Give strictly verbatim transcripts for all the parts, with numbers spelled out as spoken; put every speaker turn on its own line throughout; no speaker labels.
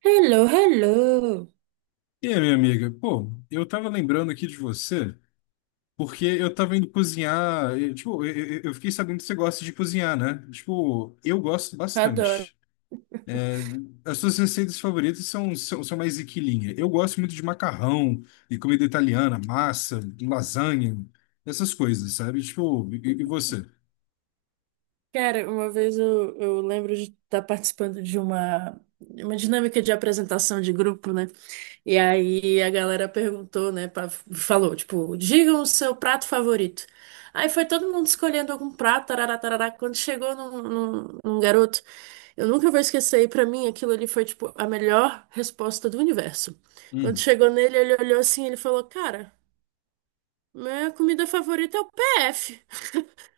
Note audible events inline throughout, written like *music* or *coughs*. Hello, hello!
E aí, minha amiga? Pô, eu tava lembrando aqui de você, porque eu tava indo cozinhar. E, tipo, eu, eu- eu fiquei sabendo que você gosta de cozinhar, né? Tipo, eu gosto
Adoro.
bastante. É, as suas receitas favoritas são, são, são mais equilinha. Eu gosto muito de macarrão e comida italiana, massa, lasanha, essas coisas, sabe? Tipo, e, e você?
Cara, uma vez eu, eu lembro de estar participando de uma, uma dinâmica de apresentação de grupo, né? E aí a galera perguntou, né? pra- falou, tipo, digam o seu prato favorito. Aí foi todo mundo escolhendo algum prato, tarará, tarará. Quando chegou num, num, num garoto, eu nunca vou esquecer, e pra mim aquilo ali foi, tipo, a melhor resposta do universo. Quando
Hum.
chegou nele, ele olhou assim, ele falou, cara, minha comida favorita é o P F.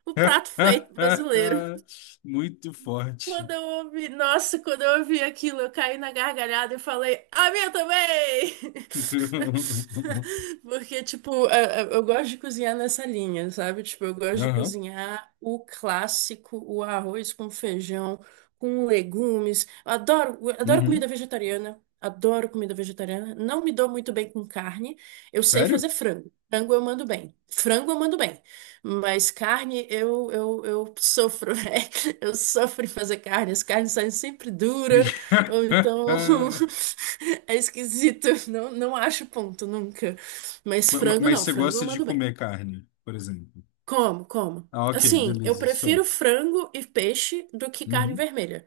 O prato feito brasileiro.
*laughs* Muito forte.
Quando eu ouvi, nossa, quando eu ouvi aquilo, eu caí na gargalhada e falei, a minha também!
*laughs*
*laughs* Porque, tipo, a- a- eu gosto de cozinhar nessa linha, sabe? Tipo, eu gosto de
Aham.
cozinhar o clássico, o arroz com feijão, com legumes. Eu adoro, eu adoro comida
Uhum.
vegetariana. Adoro comida vegetariana. Não me dou muito bem com carne. Eu sei
Sério?
fazer frango. Frango eu mando bem. Frango eu mando bem. Mas carne, eu, eu, eu sofro, *laughs* né? Eu sofro em fazer carne. As carnes saem sempre dura, ou então
*laughs*
*laughs* é esquisito. Não, não acho ponto nunca. Mas
Ma- ma-
frango
Mas
não,
você
frango eu
gosta de
mando bem.
comer carne, por exemplo.
Como, como?
Ah, ok,
Assim, eu
beleza, só.
prefiro frango e peixe do que carne
Uhum,
vermelha.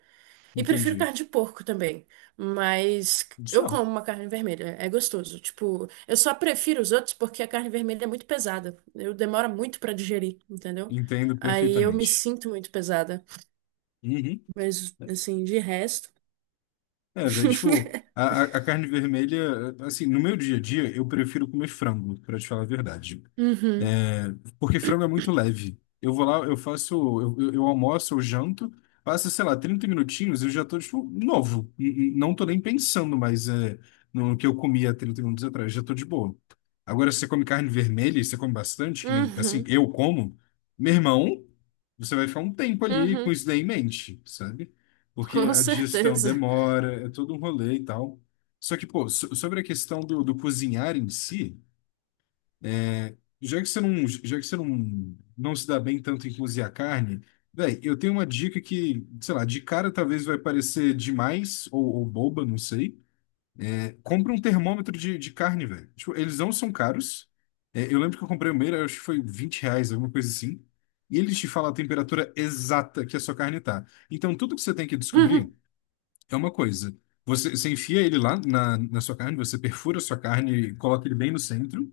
E prefiro
entendi.
carne de porco também, mas eu
Só.
como uma carne vermelha, é gostoso. Tipo, eu só prefiro os outros porque a carne vermelha é muito pesada. Eu demora muito pra digerir, entendeu?
Entendo
Aí eu me
perfeitamente.
sinto muito pesada,
Uhum.
mas assim, de resto.
É, velho, tipo,
*laughs*
a, a a carne vermelha, assim, no meu dia a dia, eu prefiro comer frango, pra te falar a verdade.
Uhum,
É, porque frango é muito leve. Eu vou lá, eu faço, eu, eu- eu almoço, eu janto, passa, sei lá, trinta minutinhos, eu já tô, tipo, novo. N- n- Não tô nem pensando mais é, no que eu comia trinta minutos atrás, já tô de boa. Agora, se você come carne vermelha, e você come bastante, que nem, assim,
uhum,
eu como, meu irmão, você vai ficar um tempo ali com
uhum,
isso daí em mente, sabe? Porque
com
a digestão
certeza.
demora, é todo um rolê e tal. Só que, pô, so- sobre a questão do, do, cozinhar em si. Já que você não, já que você não, não se dá bem tanto em cozinhar carne, véi, eu tenho uma dica que, sei lá, de cara talvez vai parecer demais ou, ou boba, não sei. É, compra um termômetro de, de carne, velho. Tipo, eles não são caros. É, eu lembro que eu comprei o meu, eu acho que foi vinte reais, alguma coisa assim. E eles te fala a temperatura exata que a sua carne tá. Então, tudo que você tem que
Uhum,
descobrir é uma coisa. Você, você enfia ele lá na, na, sua carne, você perfura a sua carne, coloca ele bem no centro.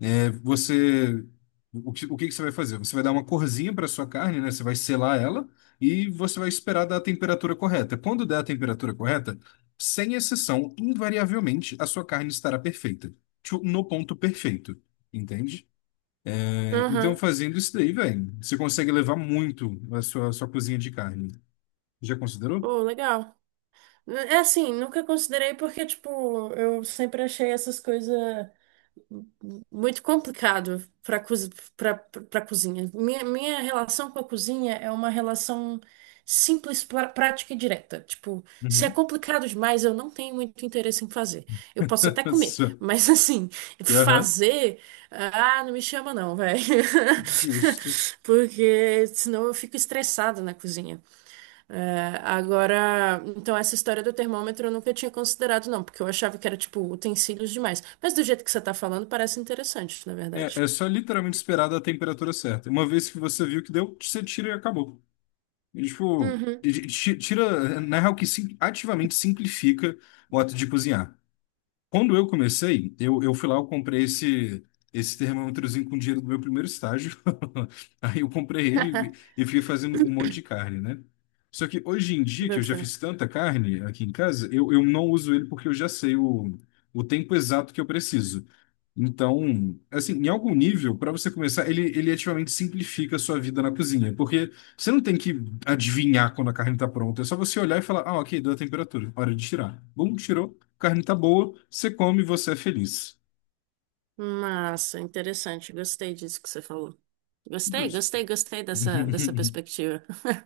É, você, o que, o que que você vai fazer? Você vai dar uma corzinha para sua carne, né? Você vai selar ela e você vai esperar dar a temperatura correta. Quando der a temperatura correta, sem exceção, invariavelmente, a sua carne estará perfeita. Tipo, no ponto perfeito, entende? É, então,
uhum.
fazendo isso daí, velho, você consegue levar muito a sua, sua cozinha de carne. Já considerou?
Pô, legal. É assim, nunca considerei porque, tipo, eu sempre achei essas coisas muito complicado para para cozinha. Minha, minha relação com a cozinha é uma relação simples, pra- prática e direta. Tipo, se é
Uhum.
complicado demais, eu não tenho muito interesse em fazer. Eu posso até
*laughs*
comer,
Nossa.
mas *laughs* assim,
Aham.
fazer, ah, não me chama não, velho.
Justo.
*laughs* Porque senão eu fico estressada na cozinha. É, agora, então essa história do termômetro eu nunca tinha considerado, não, porque eu achava que era tipo utensílios demais. Mas do jeito que você tá falando, parece interessante, na
É,
verdade.
é só literalmente esperar da temperatura certa. Uma vez que você viu que deu, você tira e acabou. E, tipo,
Uhum.
ti- tira, na real, que sim- ativamente simplifica o ato de cozinhar. Quando eu comecei, eu, eu fui lá, eu comprei esse, esse termômetrozinho com dinheiro do meu primeiro estágio. *laughs* Aí eu comprei ele
*laughs*
e fui fazendo um monte de carne, né? Só que hoje em dia, que eu
Boto
já
fé.
fiz tanta carne aqui em casa, eu, eu não uso ele porque eu já sei o, o tempo exato que eu preciso. Então, assim, em algum nível, para você começar, ele, ele ativamente simplifica a sua vida na cozinha, porque você não tem que adivinhar quando a carne está pronta, é só você olhar e falar, ah, ok, deu a temperatura, hora de tirar. Bom, tirou. Carne tá boa, você come e você é feliz.
Massa, interessante. Gostei disso que você falou. Gostei,
Justo.
gostei, gostei dessa, dessa
*laughs*
perspectiva.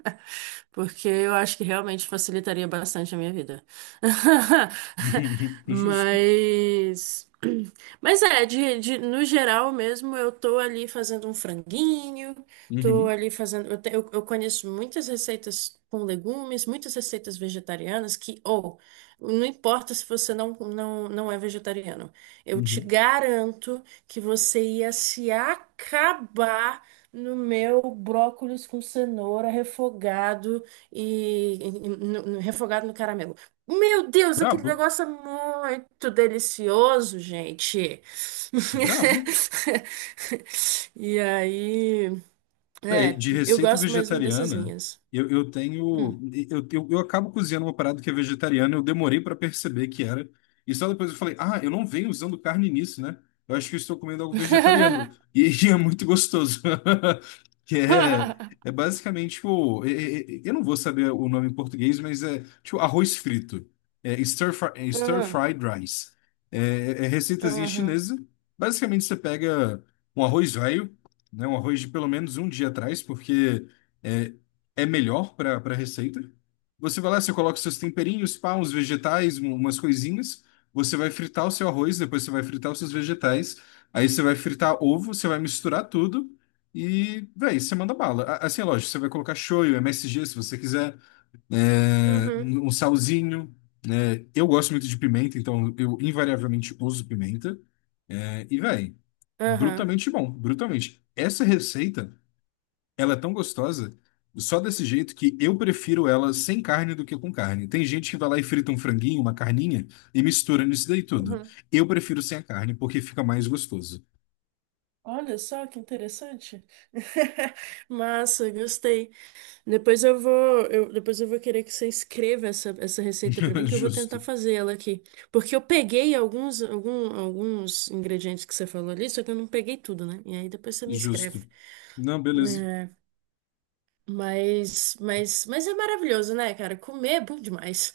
*laughs* Porque eu acho que realmente facilitaria bastante a minha vida. *laughs*
Justo.
Mas. *clears throat* Mas é, de, de- no geral mesmo, eu tô ali fazendo um franguinho, tô
Uhum,
ali fazendo. Eu, te- eu, eu conheço muitas receitas com legumes, muitas receitas vegetarianas que, ou, não importa se você não, não, não é vegetariano. Eu te
uhum.
garanto que você ia se acabar no meu brócolis com cenoura refogado e, e- e- no- no- refogado no caramelo. Meu Deus, aquele
Brabo,
negócio é muito delicioso, gente.
brabo.
*laughs* E aí,
Bem,
é,
de
eu
receita
gosto mesmo dessas
vegetariana,
linhas.
eu, eu
Hum.
tenho. Eu, eu, eu acabo cozinhando uma parada que é vegetariana, eu demorei para perceber que era. E só depois eu falei, ah, eu não venho usando carne nisso, né? Eu acho que eu estou comendo algo vegetariano.
*laughs*
E, *laughs* é muito gostoso. *laughs* Que é, é basicamente, tipo, é- é- é- eu não vou saber o nome em português, mas é tipo arroz frito. É stir, fri- é stir
Hum,
fried rice. É, é receitazinha
Aham,
chinesa. Basicamente, você pega um arroz velho, né? Um arroz de pelo menos um dia atrás, porque é, é melhor para para receita. Você vai lá, você coloca seus temperinhos, pá, uns vegetais, um- umas coisinhas. Você vai fritar o seu arroz, depois você vai fritar os seus vegetais. Aí você vai fritar ovo, você vai misturar tudo e, véi, você manda bala. A- Assim, é lógico, você vai colocar shoyu, M S G, se você quiser é,
uhum,
um salzinho, né? Eu gosto muito de pimenta, então eu invariavelmente uso pimenta. É, e, véi, brutamente bom, brutamente. Essa receita, ela é tão gostosa, só desse jeito que eu prefiro ela sem carne do que com carne. Tem gente que vai lá e frita um franguinho, uma carninha e mistura nisso daí tudo.
uhum.
Eu prefiro sem a carne, porque fica mais gostoso.
Olha só que interessante. *laughs* Massa, gostei. Depois eu vou, eu- depois eu vou querer que você escreva essa, essa receita para mim,
*laughs*
que eu vou
Justo,
tentar fazer ela aqui. Porque eu peguei alguns, algum- alguns ingredientes que você falou ali, só que eu não peguei tudo, né? E aí depois você me escreve.
justo. Não, beleza.
Mas, mas, mas é maravilhoso, né, cara? Comer é bom demais.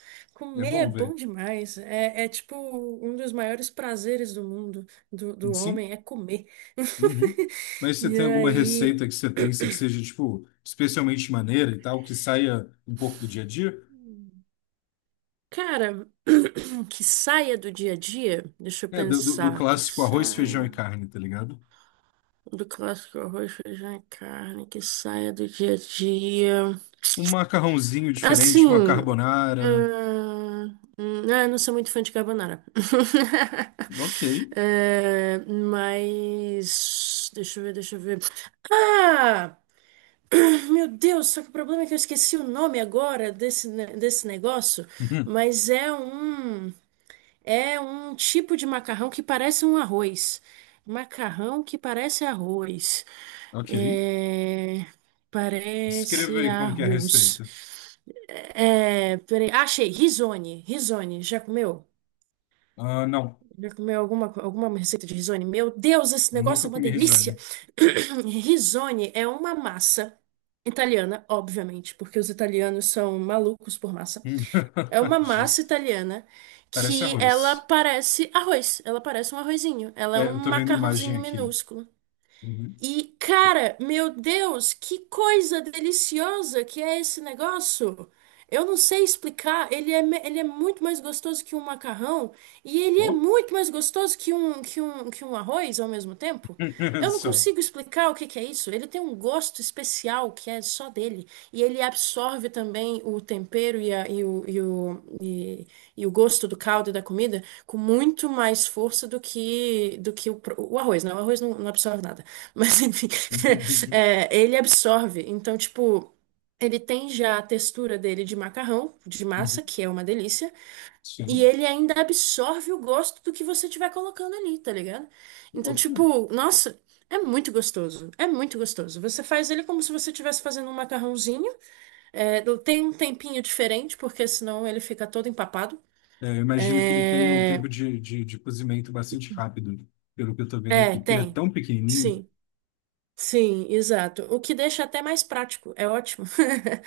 É
Comer é
bom, velho.
bom demais. É, é tipo um dos maiores prazeres do mundo, do, do
Sim.
homem, é comer.
Uhum. Mas
*laughs*
você
E
tem alguma
aí,
receita que você pensa que seja, tipo, especialmente maneira e tal, que saia um pouco do dia a dia?
cara, *clears throat* que saia do dia a dia, deixa eu
É, do, do- do
pensar, que
clássico arroz, feijão e
saia
carne, tá ligado?
do clássico arroz, feijão e carne, que saia do dia a dia.
Um macarrãozinho diferente,
Assim.
uma carbonara.
Hum, hum, ah, eu não sou muito fã de carbonara. *laughs*
Ok.
É, mas. Deixa eu ver, deixa eu ver. Ah! Meu Deus, só que o problema é que eu esqueci o nome agora desse, ne- desse negócio.
Uhum.
Mas é um. É um tipo de macarrão que parece um arroz. Macarrão que parece arroz.
Ok.
É,
Descreva
parece
aí como que é a
arroz.
receita.
É... Peraí. Ah, achei. Risone. Risone. Já comeu?
Ah, não.
Já comeu alguma, alguma receita de risone? Meu Deus, esse negócio
Nunca
é uma
comi
delícia!
risânio.
*coughs* *clears throat* Risone é uma massa italiana, obviamente, porque os italianos são malucos por massa.
Hum.
É uma
*laughs*
massa
Justo.
italiana
Parece
que ela
arroz.
parece arroz. Ela parece um arrozinho. Ela é
É,
um
eu tô vendo imagem
macarrãozinho
aqui.
minúsculo.
Uhum.
E, cara, meu Deus, que coisa deliciosa que é esse negócio! Eu não sei explicar, ele é, me- ele é muito mais gostoso que um macarrão e ele é
Bom?
muito mais gostoso que um, que um, que um arroz ao mesmo tempo.
*laughs*
Eu não
Só.
consigo explicar o que que é isso. Ele tem um gosto especial que é só dele e ele absorve também o tempero e, a- e o, e, o, e, e o gosto do caldo e da comida com muito mais força do que, do que o, pro- o arroz, né? O arroz não não absorve nada. Mas enfim, *laughs*
Uhum.
é, ele absorve. Então, tipo, ele tem já a textura dele de macarrão, de
Uhum.
massa, que é uma delícia, e
Sim.
ele ainda absorve o gosto do que você tiver colocando ali, tá ligado? Então,
Boto fé.
tipo, nossa, é muito gostoso. É muito gostoso. Você faz ele como se você estivesse fazendo um macarrãozinho. É, tem um tempinho diferente, porque senão ele fica todo empapado.
É, eu imagino que ele tenha um
É,
tempo de, de, de cozimento bastante rápido, pelo que eu tô vendo
é,
aqui. Porque ele é
tem.
tão pequenininho.
Sim. Sim, exato. O que deixa até mais prático, é ótimo. *laughs*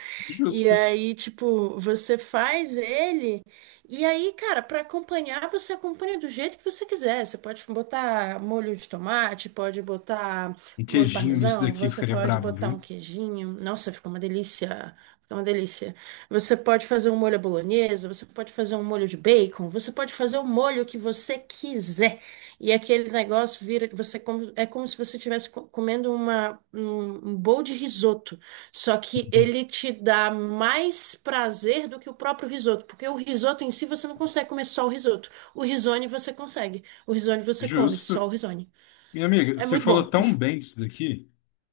E
Justo.
aí, tipo, você faz ele, e aí, cara, para acompanhar, você acompanha do jeito que você quiser. Você pode botar molho de tomate, pode botar
Um
molho
queijinho nisso
parmesão,
daqui
você
ficaria
pode
brabo,
botar um
viu?
queijinho. Nossa, fica uma delícia. Fica uma delícia. Você pode fazer um molho à bolonhesa, você pode fazer um molho de bacon, você pode fazer o molho que você quiser. E aquele negócio vira você como, é como se você estivesse co- comendo uma, um, um bowl de risoto. Só que ele te dá mais prazer do que o próprio risoto. Porque o risoto em si você não consegue comer só o risoto. O risone você consegue. O risone você come, só
Justo.
o risone.
Minha amiga,
É
você
muito
falou
bom.
tão
*laughs*
bem disso daqui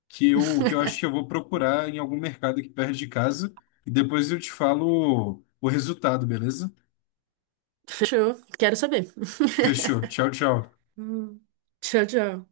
que eu, que eu, acho que eu vou procurar em algum mercado aqui perto de casa e depois eu te falo o resultado, beleza?
Fechou? Quero saber.
Fechou.
*laughs*
Tchau, tchau.
Hum. Tchau, tchau.